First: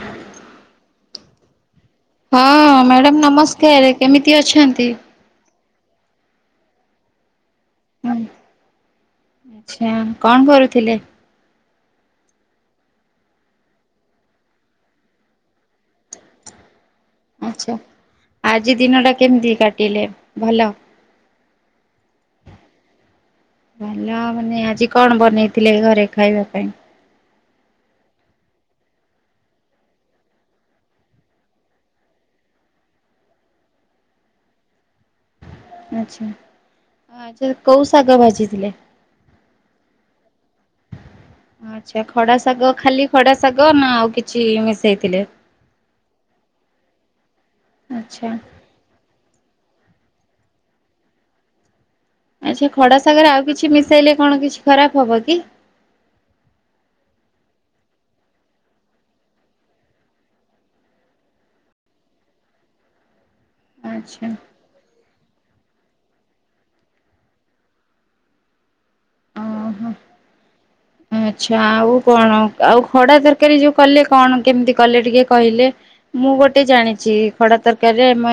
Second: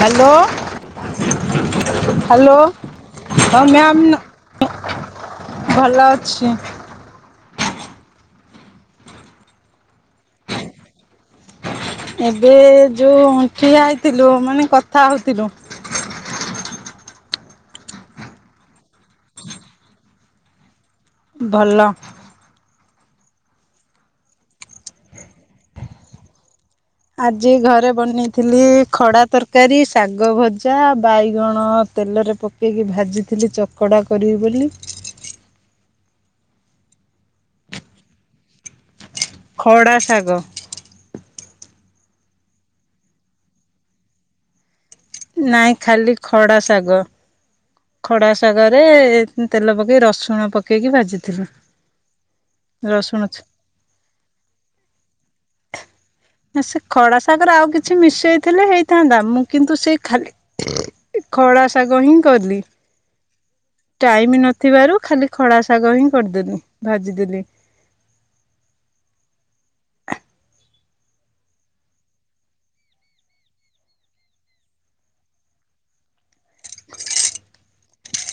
Hello. ହଁ hello madam ହଁ ନମସ୍କାର ମ୍ୟାମ୍ କେମିତି ଅଛନ୍ତି? ଭଲ ଅଛି। ଆଛା କଣ କରୁଥିଲେ? ଏବେ ଯୋଉଠିଆ ହେଇଥିଲୁ ମାନେ କଥା ହଉଥିଲୁ। ଆଛା ଆଜି ଦିନଟା କେମିତି କାଟିଲେ ଭଲ? ଭଲ। ଭଲ ମାନେ ଆଜି କଣ ବନେଇଥିଲେ ଘରେ ଖାଇବା ପାଇଁ? ଆଜି ଘରେ ବନେଇଥିଲି ଖଡ଼ା ତରକାରୀ, ଶାଗ ଭଜା, ବାଇଗଣ ତେଲରେ ପ କେଇକି ଭାଜିଥିଲି ଚକଡ଼ା କରିବି ବୋଲି। ଆ୍ଛା ଆଛା କୋଉ ଶାଗ ଭାଜିଥିଲେ? ଖଡ଼ା ଶାଗ। ଆ୍ଛଛା ଖଡା ଶାଗ ଖାଲି ଖଡା ଶାଗ ନା ଆଉ କିଛି ମିଶେଇଥିଲେ? ନାଇଁ ଖାଲି ଖଡ଼ା ଶାଗ। ଖଡା ଆଚ୍ଛା ଶାଗରେ ତେଲ ପକେଇ ରସୁଣ ପକେଇକି ଭାଜିଥିଲି। ଆଚ୍ଛା ଖଡା ରସୁଣ ସାଗରେ ଛ ଆଉ କିଛି ମିଶାଇଲେ କଣ କିଛି ଖରାପ ହବ କି? ନା ସେ ଖଡା ଶାଗରେ ଆଉ କିଛି ମିସେଇଥିଲେ ହେଇଥାନ୍ତା ମୁଁ କିନ୍ତୁ ସେ ଖାଲି ଖଡ଼ା ଶାଗ ହିଁ କଲି। ଆଚ୍ଛା ଟାଇମ ନଥିବାରୁ ଖାଲି ଖଡ଼ା ଶାଗ ହିଁ କରିଦେଲି, ଭାଜିଦେଲି। ହଁ ହଁ ଆଚଛା ଆଉ କଣ ଆଉ ଖଡା ତରକାରୀ ଯୋଉ କଲେ କଣ କେମିତି କଲେ ଟିକେ କହିଲେ? ମୁଁ ଗୋଟେ ଜାଣିଛି ଖଡା ତରକାରୀରେ ଆମେ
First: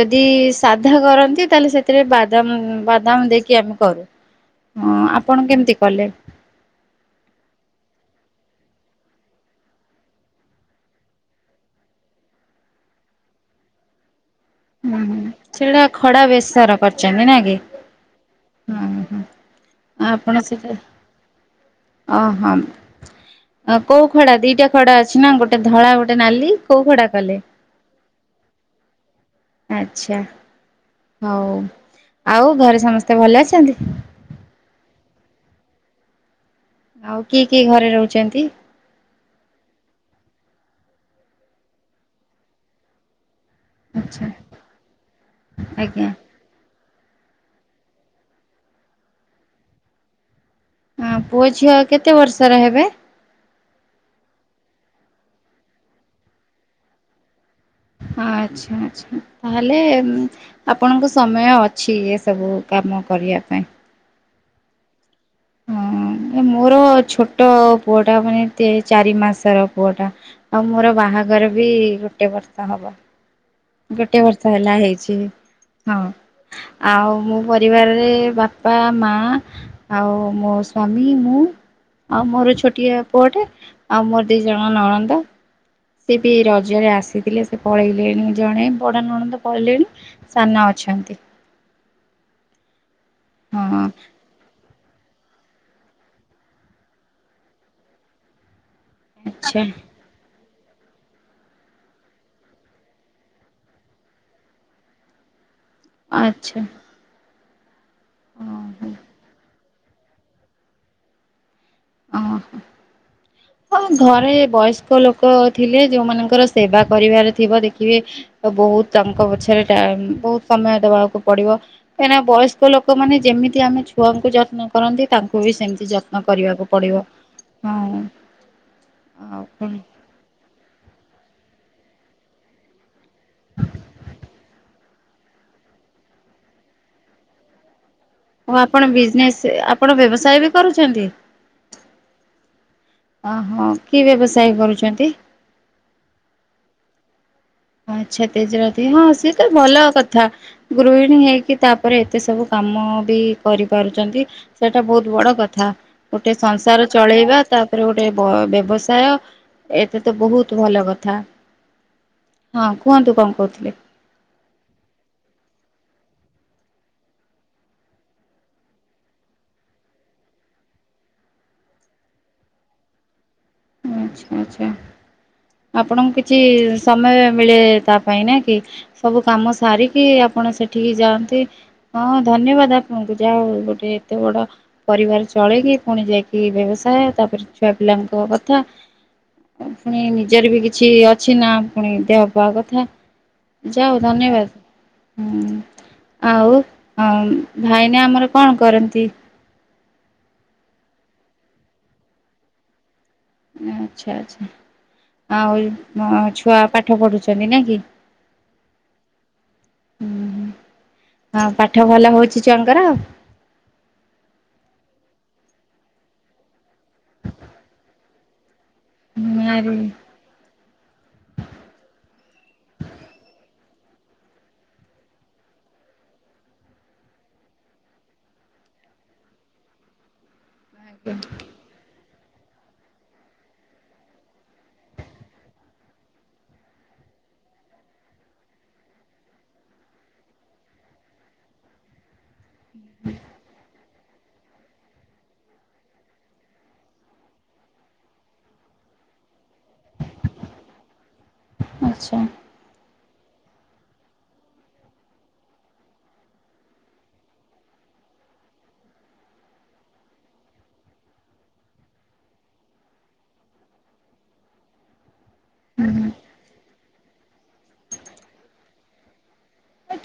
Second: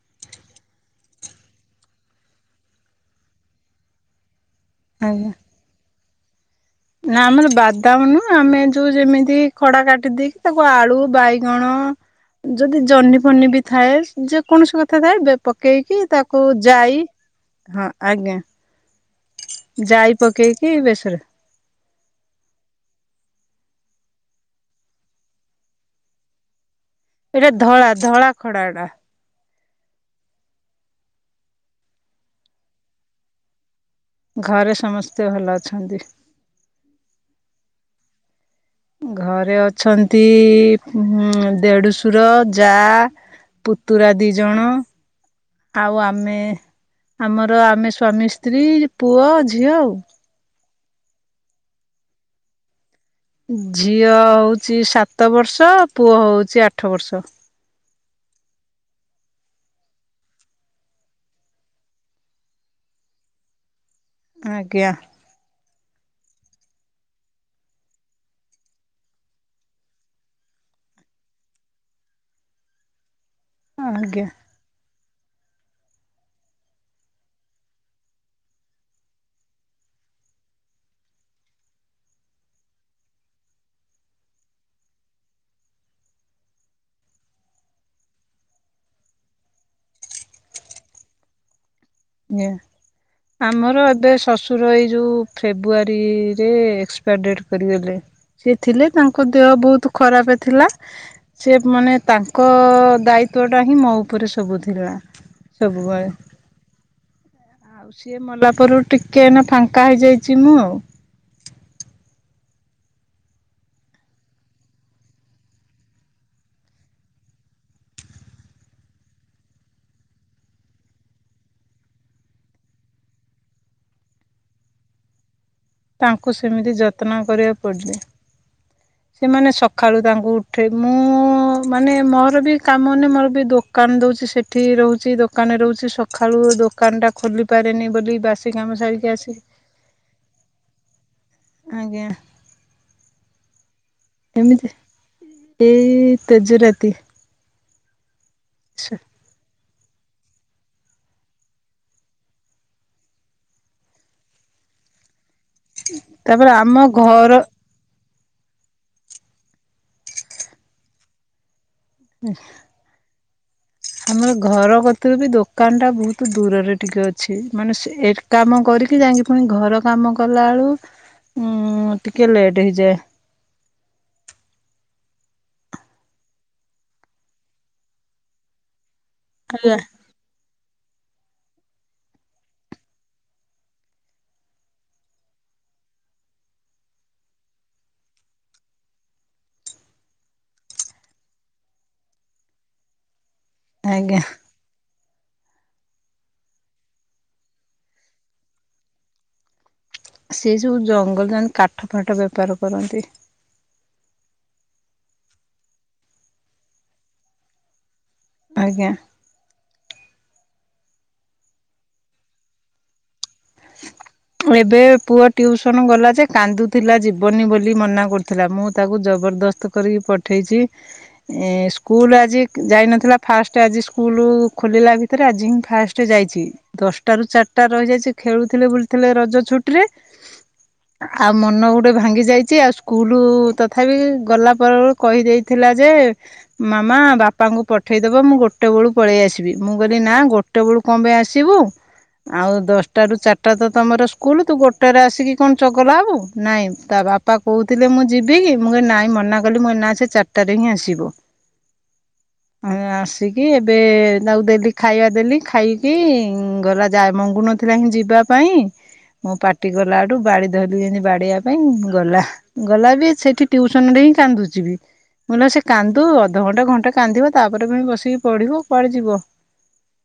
ଯଦି ସାଧା କରନ୍ତି ତାହେଲେ ସେଥିରେ ବାଦାମ ବାଦାମ ଦେଇକି ଆମେ କରୁ। ହଁ ଆଜ୍ଞା। ଆପଣ କେମିତି କଲେ? ନା ଆମର ବାଦାମ ନୁହଁ ଆମେ ଯୋଉ ଯେମିତି ଖଡା କାଟି ଦେଇେଇକି ତାକୁ ଆଳୁ ବାଇଗଣ ଯଦି ଜହ୍ନି ଫନି ବି ଥାଏ ଯେକୌଣସି ହୁଁ କଥା ହୁଁ ଥାଏ ସେଇଟା ପକେଇକି ଖଡା ତାକୁ ବେସର ଯାଇ କରିଛନ୍ତି ନା କି? ହଁ ଆଜ୍ଞା ହୁଁ ହୁଁ ଯାଇ ପକେଇକି ବେଶରେ ଅ ହମ୍ ଅ କୋଉ ଖଡା ଦିଟା ଖଡା ଅଛି ନା ଗୋଟେ ଧଳା ଗୋଟେ ନାଲି କୋଉ ଖଡା? କଲେ? ଏଇଟା ଧଳା-ଧଳା ଖଡା ଟା। ଆଚ୍ଛା, ହଉ ଆଉ ଘରେ ସମସ୍ତେ ଭଲ ଅଛନ୍ତି? ଘରେ ସମସ୍ତେ ଭଲ ଅଛନ୍ତି। ଆଉ କିଏ କିଏ ଘରେ ରହୁଛନ୍ତି? ଘରେ ଅଛନ୍ତି ଦେଢୁସୁର, ଯା ପୁତୁରା ଆଚ୍ଛା ଦି ଜଣ ଆଉ ଆଜ୍ଞା ଆମେ ଆମର ଆମେ ସ୍ଵାମୀ ସ୍ତ୍ରୀ ପୁଅ ଝିଅ ଆଉ। ହଁ ପୁଅ ଝିଅ କେତେ ବର୍ଷର ହେବେ? ଝିଅ ହଉଛି ସାତ ବର୍ଷ ପୁଅ ହଉଛି ଆଠ ବର୍ଷ। ଆଚ୍ଛା-ଆଚ୍ଛା ତାହେଲେ ଆପଣଙ୍କ ସମୟ ଅଛି ଏ ସବୁ କାମ କରିବା ପାଇଁ। ଆଜ୍ଞା। ହଁ ଏ ମୋର ଛୋଟ ପୁଅ ଟା ମାନେ ତିନି ଚାରି ମାସର ପୁଅ ଟା। ଆଉ ମୋର ବାହାଘର ବି ଗୋଟେ ବର୍ଷ ହବ। ଗୋଟେ ଆଜ୍ଞା ବର୍ଷ ହେଲା ହେଇଛି ହଁ। ଆଉ ମୋ ପରିବାରରେ ବାପା, ମା ଆଉ ମୋ ସ୍ଵାମୀ ମୁଁ ଆଉ ମୋର ଛୋଟିଆ ପୁଅଟେ ଆଉ ମୋର ଦି ଜଣ ନଣନ୍ଦ। ସେ ବି ରଜରେ ଆସିଥିଲେ ସେ ପଳେଇଲେଣି ଜଣେ ବଡ଼ ନଣନ୍ଦ ପଳେଇଲେଣି। ସାନ ଅଛନ୍ତି। ଆଜ୍ଞା ହଁ ଆମର ଏବେ ଶସୁ ର ଏ ଯୋଉ ଫେବୃଆରୀରେ ଏକ୍ସପାର ଡେଟ କରିଗଲେ। ସେ ଥିଲେ ତାଙ୍କ ଦେହ ଆଚ୍ଛା ବହୁତ ଖରାପ ଥିଲା। ସେ ମାନେ ତାଙ୍କ ଦାୟିତ୍ଵ ଟା ହିଁ ମୋ ଉପରେ ସବୁ ଥିଲା ସବୁବେଳେ। ଆଚ୍ଛା। ସିଏ ମଲାପରୁ ଓହୋ। ଟିକେ ଏଇନା ଫାଙ୍କା ହେଇଯାଇଛି ମୁଁ ଆଉ। ଓହୋ। ହଁ ଘରେ ବୟସ୍କ ଲୋକ ଥିଲେ ଯୋଉମାନଙ୍କର ସେବା କରିବାର ଥିବ ଦେଖିବେ ତ ବହୁତ ତାଙ୍କ ପଛରେ ଟାଇମ୍ ବହୁତ ସମୟ ଦେବାକୁ ପଡିବ। ଏଇନା ବୟସ୍କ ଲୋକମାନେ ଯେମିତି ଆମେ ଛୁଆଙ୍କୁ ଯତ୍ନ କରନ୍ତି ତାଙ୍କୁ ବି ସେମିତି ଯତ୍ନ ତାଙ୍କୁ କରିବାକୁ ସେମିତି ପଡ଼ିବ। ଯତ୍ନ କରିବା କୁ ପଡୁଛି ହଁ ଆଉ ସେମାନେ କଣ? ସକାଳୁ ତାଙ୍କୁ ଉଠେ ମୁଁ ମାନେ ମୋର ବି କାମ ନେ ମୋର ବି ଦୋକାନ ଦଉଛି ସେଠି ରହୁଛି ଦୋ ଦୋକାନରେ ରହୁଛି ସକାଳୁ ଦୋକାନ ଟା ଖୋଲି ପାରେନି ବୋଲି ବା ଓହୋ ଆପଣ ବିଜନେସ ଆପଣ ବ୍ୟବସାୟ ବି କରୁଛନ୍ତି? ଆଜ୍ଞା। ଅହୋ କି ବ୍ୟବସାୟ ଏମିତି କରୁଛନ୍ତି? ଏଇ ତେଜରାତି। ଆଚ୍ଛା ତେଜରାତି ହଁ ସିଏ ତ ଭଲ କଥା। ଗୃହିଣୀ ହେଇକି ତାପରେ ଏତେ ସବୁ କାମ ବି କରିପାରୁଚନ୍ତି। ସେଇଟା ବହୁତ ବଡ କଥା ଗୋଟେ ତାପରେ ଆମ ସଂସାର ଘର ଚଳେଇବା ତା ତାପରେ ଗୋଟେ ବ-ବ୍ୟବସାୟ ଏଥିରେ ତ ବହୁତ ଭଲ କଥା। ଉଁ ହୁଁ। ହଁ କୁହନ୍ତୁ କଣ କହୁଥିଲେ? ଆମର ଘର କତରୁ ବି ଦୋକାନ ଟା ବହୁତ ଦୂରରେ ଟିକେ ଅଛି ମାନେ ସେ କାମ କରିକି ଯାଇକି ପୁଣି ଘର କାମ କଲାବେଳକୁ ଉଁ ଟିକେ ଲେଟ୍ ହେଇଯାଏ। ଆଚ୍ଛା-ଆଚ୍ଛା। ଆପଣଙ୍କୁ କିଛି ସମୟ ମିଳେ ତା ପାଇଁ ନାଇ କି? ସବୁ କାମ ଆଜ୍ଞା ସାରିକି ଆପଣ ସେଠିକି ଯାଆନ୍ତି। ହଁ ଧନ୍ୟବାଦ ଆପଣଙ୍କୁ ଯାହା ହଉ ଗୋଟେ ଏତେ ବଡ ପରିବାର ଚଳେଇକି ପୁଣି ଯାଇକି ବ୍ୟବସାୟ ତାପରେ ଛୁଆ ପିଲାଙ୍କ କଥା। ପୁଣି ନିଜର ବି କିଛି ଅଛି ନା ପୁଣି ଦେହ ପାହ କଥା। ଯା ହଉ ଆଜ୍ଞା ଧନ୍ୟବାଦ। ହୁଁ ଆଉ ଆଁ ଭାଇନା ଆମର କଣ କରନ୍ତି? ସେ ଯୋଉ ଜଙ୍ଗଲ ଯାଆନ୍ତି କାଠ ଫାଠ ବେପାର କରନ୍ତି। ଆଚ୍ଛା ଆଚ୍ଛା ଆଉ ଅ ଛୁଆ ପାଠ ପଢୁଚନ୍ତି ନା କି? ଆଜ୍ଞା। ଉ ହୁଁ ଆଉ ପାଠ ଭଲ ହଉଚି ଛୁଆଙ୍କର? ଅ ଏବେ ପୁଅ ଟିଉସନ ଗଲା ଯେ କାନ୍ଦୁଥିଲା ଜୀବନି ବୋଲି ମନା କରୁ ଥିଲା। ମୁଁ ତାକୁ ଆରେ ଜବରଦସ୍ତ କରିକି ପଠେଇଚି। ଏ ସ୍କୁଲ ଆଜି ଯାଇନଥିଲା ଫାଷ୍ଟ ଆଜି ସ୍କୁଲ ଖୋଲିଲା। ଏଥିରେ ଆଜି ହି ଫାଷ୍ଟ ଯାଇଚି। ଦଶଟା ରୁ ଚାରିଟା ରହିଯାଇଚି। ଖେଳୁଥିଲେ ବୁଲ ଥିଲେ ରଜ ଛୁଟିରେ ଆଉ ମନ ଗୋଟେ ଭାଙ୍ଗି ଯାଇ ଚି ଆଉ ସ୍କୁଲ ତଥାପି ଗଲା ପରେ କହିଦେଇଥିଲା ଯେ ମାମା ବାପାଙ୍କୁ ପଠେଇଦବ ମୁଁ ଗୋଟେ ବଳୁ ପଳେଇ ଆସିବି ମୁଁ କହଲିି ନା ଗୋ ଟେ ବେଳୁ କଣ ପାଇଁ ଆସିବୁ, ଆଉ ଦଶଟ ର ଚାରିଟା ତ ତମର ସ୍କୁଲ ତୁ ଗୋଟେରେ ଆସିକି କଣ ଚଗଲା ହବୁ ନାଇଁ ତା ବାପା କହୁଥିଲେ ମୁଁ ଯିବି, ମୁଁ କଇଲି ନାଇଁ ମନା କଲି ମୋ ଏ ନା ସେ ଚାରିଟାରେ ହିଁ ଆସିବ। ଆଚ୍ଛା। ଆସିକି ଏବେ ତାକୁ ଦେଲି ଖାଇବା ଦେଲି ଖାଇକି ଗଲା ଯା ଏ ମଙ୍ଗୁନୁ ଥିଲା ହିଁ ଯିବା ପାଇଁ। ମୁ ପାଟି କଲାଠୁ ବାଡ଼ି ଧରିଲି ଯେମତି ବାଡ଼ିବା ପାଇଁ ଗଲା। ଗଲା ବି ସେଇଠି ଟ୍ୟୁସନ ରେ ବି କାନ୍ଦୁଚି ବି। ମୁଁ କହିଲି ସେ କାନ୍ଦୁ ଅଧଘଣ୍ଟା ଘଣ୍ଟା କାନ୍ଦିବ। ତାପରେ ପୁଣି ବସିକି ପଢିବ କୁଆଡେ ଯିବ।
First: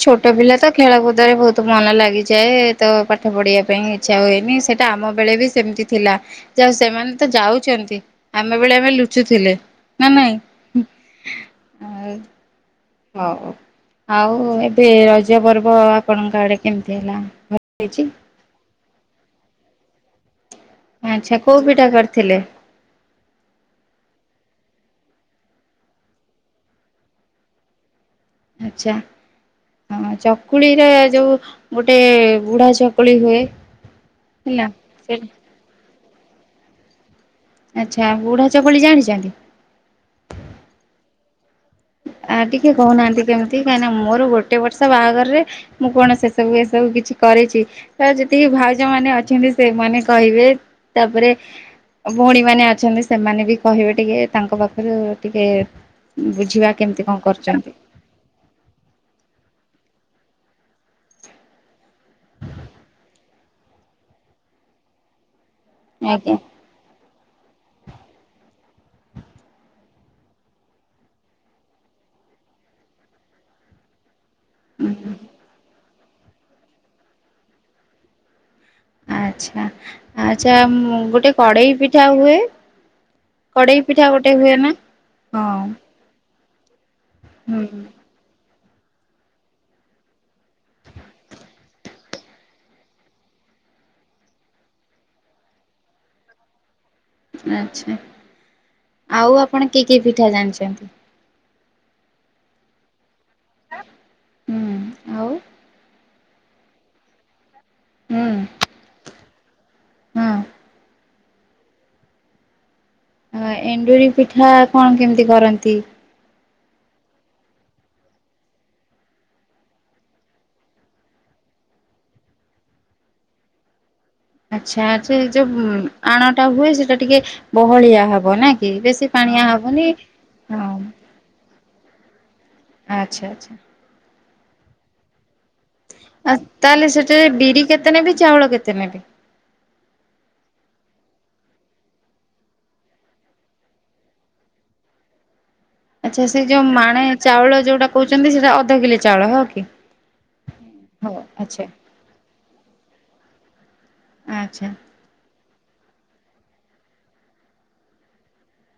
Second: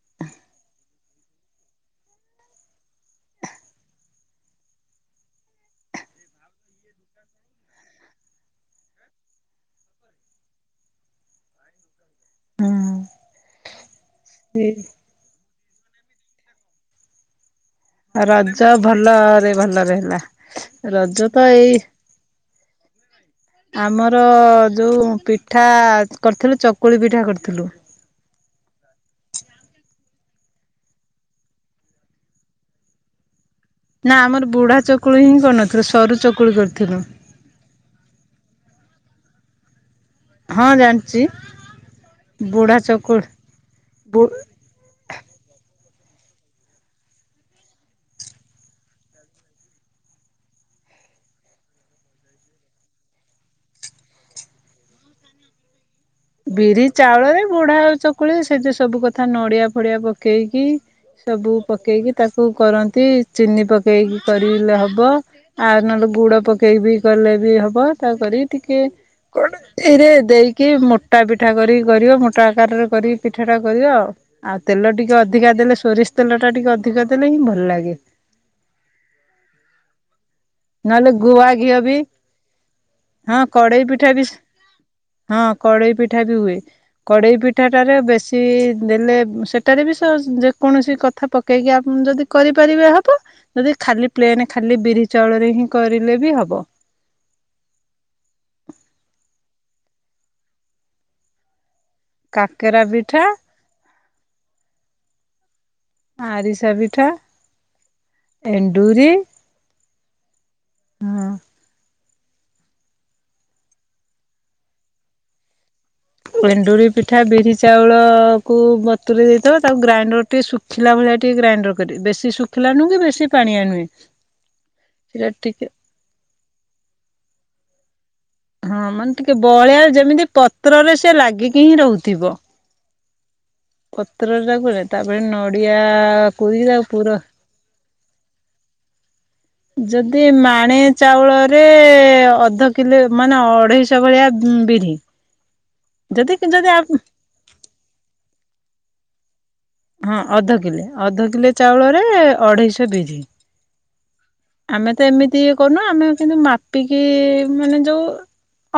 ଛୋଟ ପିଲା ତ ଖେଳକୁଦରେ ବହୁତ ମନ ଲାଗିଯାଏ ତ ପାଠ ପଢିବା ପାଇଁ ଇଚ୍ଛା ହୁଏ ନି ସେଇଟା ଆମ ବେଳେ ବି ସେମିତି ଥିଲା। ଯା ହେଉ ସେମାନେ ତ ଯାଉଚନ୍ତି ଆମେ ବେଳେ ଆମେ ଲୁଚୁଥିଲେ ନା ନାଇଁ। ଆଉ ହଉ ହୁଁ ଏବେ ର ପୂଜ ପର୍ବ ଆପଣଙ୍କ ଆଡ଼େ କେମିତି ହେଲା ଭଲ ହେଇଚି? ରଜ ଭଲରେ ଭଲରେ ହେଲା। ରଜ ଆଚ୍ଛା ତ କୋଉ ଏଇ ପିଠା କରିଥିଲେ? ଆମର ଯଉଁ ପିଠା କରିଥିଲୁ ଚକୁଳି ପିଠା କରିଥିଲୁ। ଆଚ୍ଛା। ହଁ ଚକୁଳିର ଯୋଉ ଗୋଟେ ବୁଢା ଚକୁଳି ହୁଏ। ନା ଆମର ହେଲା। ବୁଢା ଚକୁଳି ହିଁ କରିନଥିଲୁ। ସରୁ ଚକୁଳି କରିଥିଲୁ। ଆଚ୍ଛା ବୁଢ଼ା ଚପଳି ଜାଣିଚନ୍ତି? ହଁ ଜାଣିଚି। ଆ ଟିକେ ବୁଢା କହୁନାହାନ୍ତି ଚକୁଳି କେମିତି? କାହିଁକି ନା ମୋର ବୁ ଗୋଟେ ବର୍ଷ ବାହାଘରରେ ମୁଁ କଣ ସେ ସବୁ ଏ ସବୁ କିଛି କରିଚି। ତ ଯେତିକି ଭାଉଜ ମାନେ ଅଛନ୍ତି ସେମାନେ କହିବେ। ତାପରେ ଭଉଣୀମାନେ ଅଛନ୍ତି ସେମାନେ ବି କହିବେ ଟିକେ ତାଙ୍କ ପାଖରୁ ଟିକେ ବୁଝିବା କେମିତି କଣ ଚାଉଳ ରେ କରୁଛନ୍ତି ବୁଢା ଆଉ ଚକୁଳି ସେଠି ସବୁ କଥା ନଡିଆ ଫଡିଆ ପକେଇକି ସବୁ ପକେଇକି ତାକୁ କରନ୍ତି। ଚିନି ପକେଇକି କରି ଲେ ହବ। ଆଉ ନହେଲେ ଗୁଡ଼ ଆଜ୍ଞା ପକେଇ କେଇ ବି କଲେ ବି ହବ ତା କରି ଟିକେ କରେ ଦେଇକି ମୋ ମୋଟା ପିଠା କରି କରିବ ମୋଟା ଆକାରରେ କରିକି ପିଠାଟା କରିବ ଆଉ ତେଲ ଟିକେ ଅକା ଧିକା ଦେଲେ ସୋରିଷ ତେଲ ଟା ଟିକେ ଅଧିକ ଦେଲେ ହିଁ ଭଲ ଲାଗେ। ଆଚ୍ଛା ଆଚଛା ନହେଲେ ଗୋଟେ ଗୁଆ କଡ଼େଇ ଘିଅ ବି ପିଠା ହୁଏ। କଡେଇ ପିଠା ଗୋଟେ ହୁଏ ନା ହଁ। ପିଠା ବି ହୁଏ କଡେଇ ହୁଁ ପିଠାଟାରେ ବେଶ ଇ ଦେଲେ ସେଠାରେ ବି ସେ ଯେକୌଣସି କଥା ପକେଇକି ଆପଣ ଯଦି କରିପାରିବେ ହବ। ଯଦି ଖାଲି ପ୍ଲେନ ଖାଲି ବିରି ଚାଉଳରେ ହିଁ କରିଲେ ବି ହବ। ଆଛା ଆଉ ଆପଣ କି କି ପିଠା ଜାଣିଚନ୍ତି? କାକେରା ପିଠା। ହୁଁ ଆଉ? ଆରିସା ପିଠା, ହୁଁ ଏଣ୍ଡୁରି ହଁ। ଅ ଏଣ୍ଡୁରି ପିଠା କଣ କେମିତି କରନ୍ତି? ଏଣ୍ଡୁରି ପିଠା ବିରି ଚାଉଳକୁ ବତୁୁରେଇ ଦେଇଥବା ତାକୁ ଗ୍ରାଇଣ୍ଡର୍ ଟିକେ ଶୁ ଶଖିଲା ଭଳିଆ ଟିକେ ଗ୍ରାଇଣ୍ଡର୍ କରି ବେଶୀ ଶୁଖିଲା ନୁହେଁ କି ବେଶୀ ପାଣିଆ ନୁହେଁ। ଆଚ୍ଛା ଆଚ୍ଛା ଏ ସେଟା ଯୋଉ ଟିକେ ଆଣଟା ହୁଏ ସେଟା ଟିକେ ବହଳିଆ ହବ ନାଁ? ହଁ ମାନେ ଟିକେ ବଅଳିଆ ଯେମିତି ହଁ ପତ୍ରରେ ସେ ଲାଗିକି ହିଁ ରହୁଥିବ। ଆଚ୍ଛା ଆଚ୍ଛା। ପତ୍ର ଯା କୁରା ତାପରେ ନଡ଼ିଆ ଆ କୋରିକି ତାହେଲେ ତାକୁ ପୁର ସେଠାରେ ବିରି କେ ତେ ନେବି ଚାଉଳ କେତେ ନେବି? ଯଦି ମାଣେ ଚାଉଳରେ ଅଧ କିଲେ ମାନେ ଅଢ଼େଇଶ ଭଳିଆ ବିରି। ଆଚ୍ଛା ଯଦି ସେ ଯୋଉ ଯଦି ମାଣେ ଚାଉଳ ଯୋଉଟା କୋହୁଚନ୍ତି ସେଟା ଅଧ କିଲେ ଚାଉଳ, ହ କି? ହଁ ଅଧ କିଲେ ହଉ ଅଧ କିଲେ ଆଚ୍ଛା ଚାଉଳରେ ଅଢ଼େଇଶ ବିରି। ଆଚ୍ଛା। ଆମେ ତ ଏମିତି କରୁନୁ ଆମେ କିନ୍ତୁ ମାପିକି ମାନେ ଯୋଉ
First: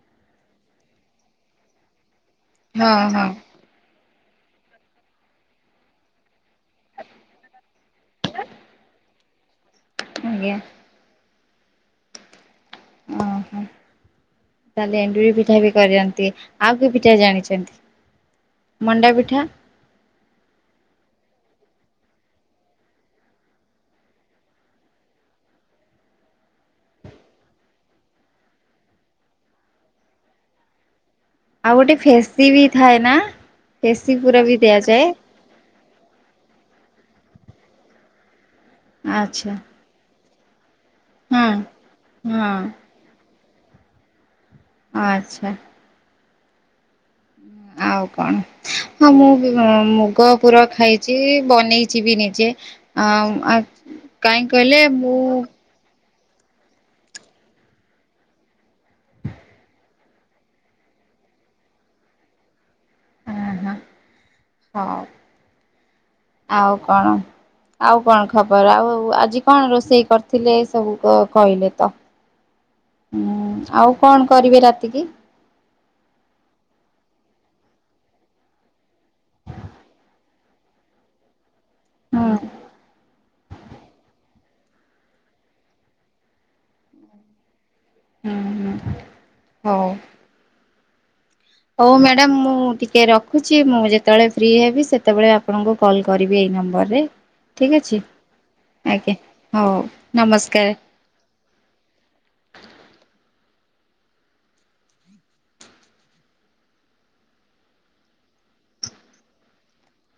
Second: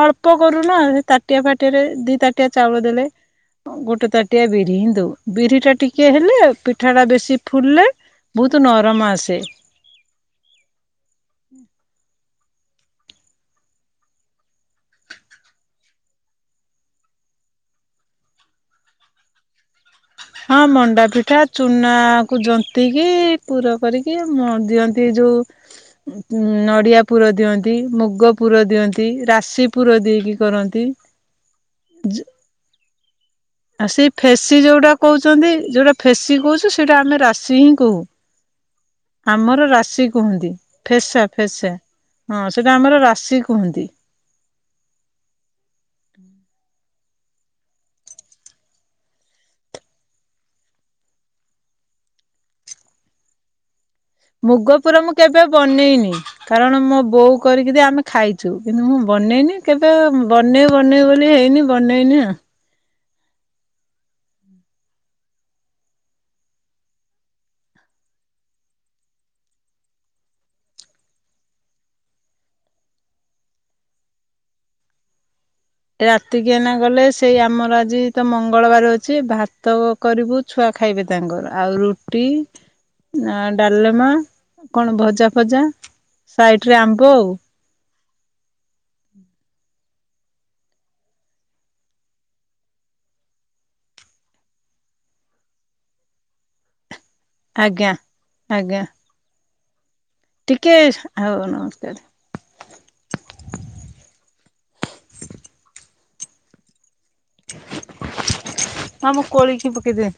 ଅଳ୍ପ କରୁ ନା ସେ ତାଟିଆ ଫାଟିଆରେ ଦି ତାଟିଆ ଚାଉଳ ହଁ ଦେଲେ। ହଁ ଅଁ ଗୋଟେ ତାଟିଆ ବିରି ହିଁ ଦଉ ବିରିଟା ଟିକେ ହେଲେ ପିଠାଟା ବେଶୀ ଫୁଲେ ବୋହୁତୁ ନରମ ଆସେ। ଆଜ୍ଞା। ଉଁ। ଅହଁ। ତାହେଲେ ଏଣ୍ଡୁରି ପିଠା ବି କରିଅନ୍ତି। ଆଉ କି ପିଠା ଜାଣିଚନ୍ତି? ମଣ୍ଡା ପିଠା? ହଁ ମଣ୍ଡା ପିଠା ଚୁନାକୁ ଜନ୍ତିକି ପୁର କରିକି ମ ଦିଅନ୍ତି ଯୋଉ ଉଁ ନଡ଼ିଆ ପୁର ଦିଅନ୍ତି ମୁଗ ପୁର ଦିଅନ୍ତି ରାଶି ପୁର ଦେଇକି କରନ୍ତି। ଆଉ ଗୋଟେ ଫେସି ବି ଥାଏ ନାଁ? ଆ ସେଇ ଫେସି ଯୋଉଟା କୋହୁଚନ୍ତି ଯୋଉଟା ଫେସି କୋହୁଚୁ ସେଇଟା ଆମେ ରାଶି ହିଁ କୋହୁ। ଆଚ୍ଛା ଆମର ରାଶି କୁହନ୍ତି। ଫେସା ହଁ ଫେସା ହଁ ସେଇଟା ଆମର ରାଶି କୁହନ୍ତି। ଆଚ୍ଛା। ଆଉ କଣ? ହଁ ମୁଁ ବି ବ ମୁଗ ପୁର ଖାଇଚି ବନେଇଚି ବି ନିଜେ। ଆଉଁ ଆ ମୁଗପୁର ମୁଁ କେବେ ବନେଇନି। କାରଣ ମୋ ବୋଉ କରିକି ଦିଏ ଆମେ ଖାଇଚୁ କିନ୍ତୁ ମୁଁ ବନେଇନି କେବେ ବନେଇ ବନେଇ ବୋଲି ହେଇନି। ବନେଇନି ଆ। ଅହଁ ହଉ ଆଉ କଣ? ଆଉ କଣ ଖବର ଆଉ ଆଜି କଣ ରୋଷେଇ କରିଥିଲେ ସବୁ କ କହିଲେ ତ। ମୁଁ ଆଉ କଣ କରିବେ ରାତିକି? ରାତି କିି ଏନା ଗଲେ ସେଇ ଆମର ଆଜି ତ ମଙ୍ଗଳବାର ଅଛି ଭାତ କରିବୁ ଛୁଆ ଖାଇବେ ତାଙ୍କର ଆଉ ରୁଟି ହୁଁ ନାଁ ଡାଲେମା କଣ ଭଜା ଫଜା ସାଇଟ୍ ରେ ଆମ୍ବ ଆଉ। ହଁ ହଁ ହଉ। ହଉ ମ୍ୟାଡ଼ାମ୍ ମୁଁ ଟିକେ ରଖୁଚି ମୁଁ ଯେତୋଳେ ଫ୍ରି ହେବି ସେତବେଳେ ଆପଣଙ୍କୁ କଲ୍ କରିବି ଏଇ ନମ୍ବର୍ ରେ ଠିକ୍ ଆଜ୍ଞା ଅଛି ଆଜ୍ଞା ହଉ। ନମସ୍କାର। ଟିକେ ଆଉ ନମସ୍କାର। ହଁ ମୋ କୋଳିକି ପକେଇଦିଏ।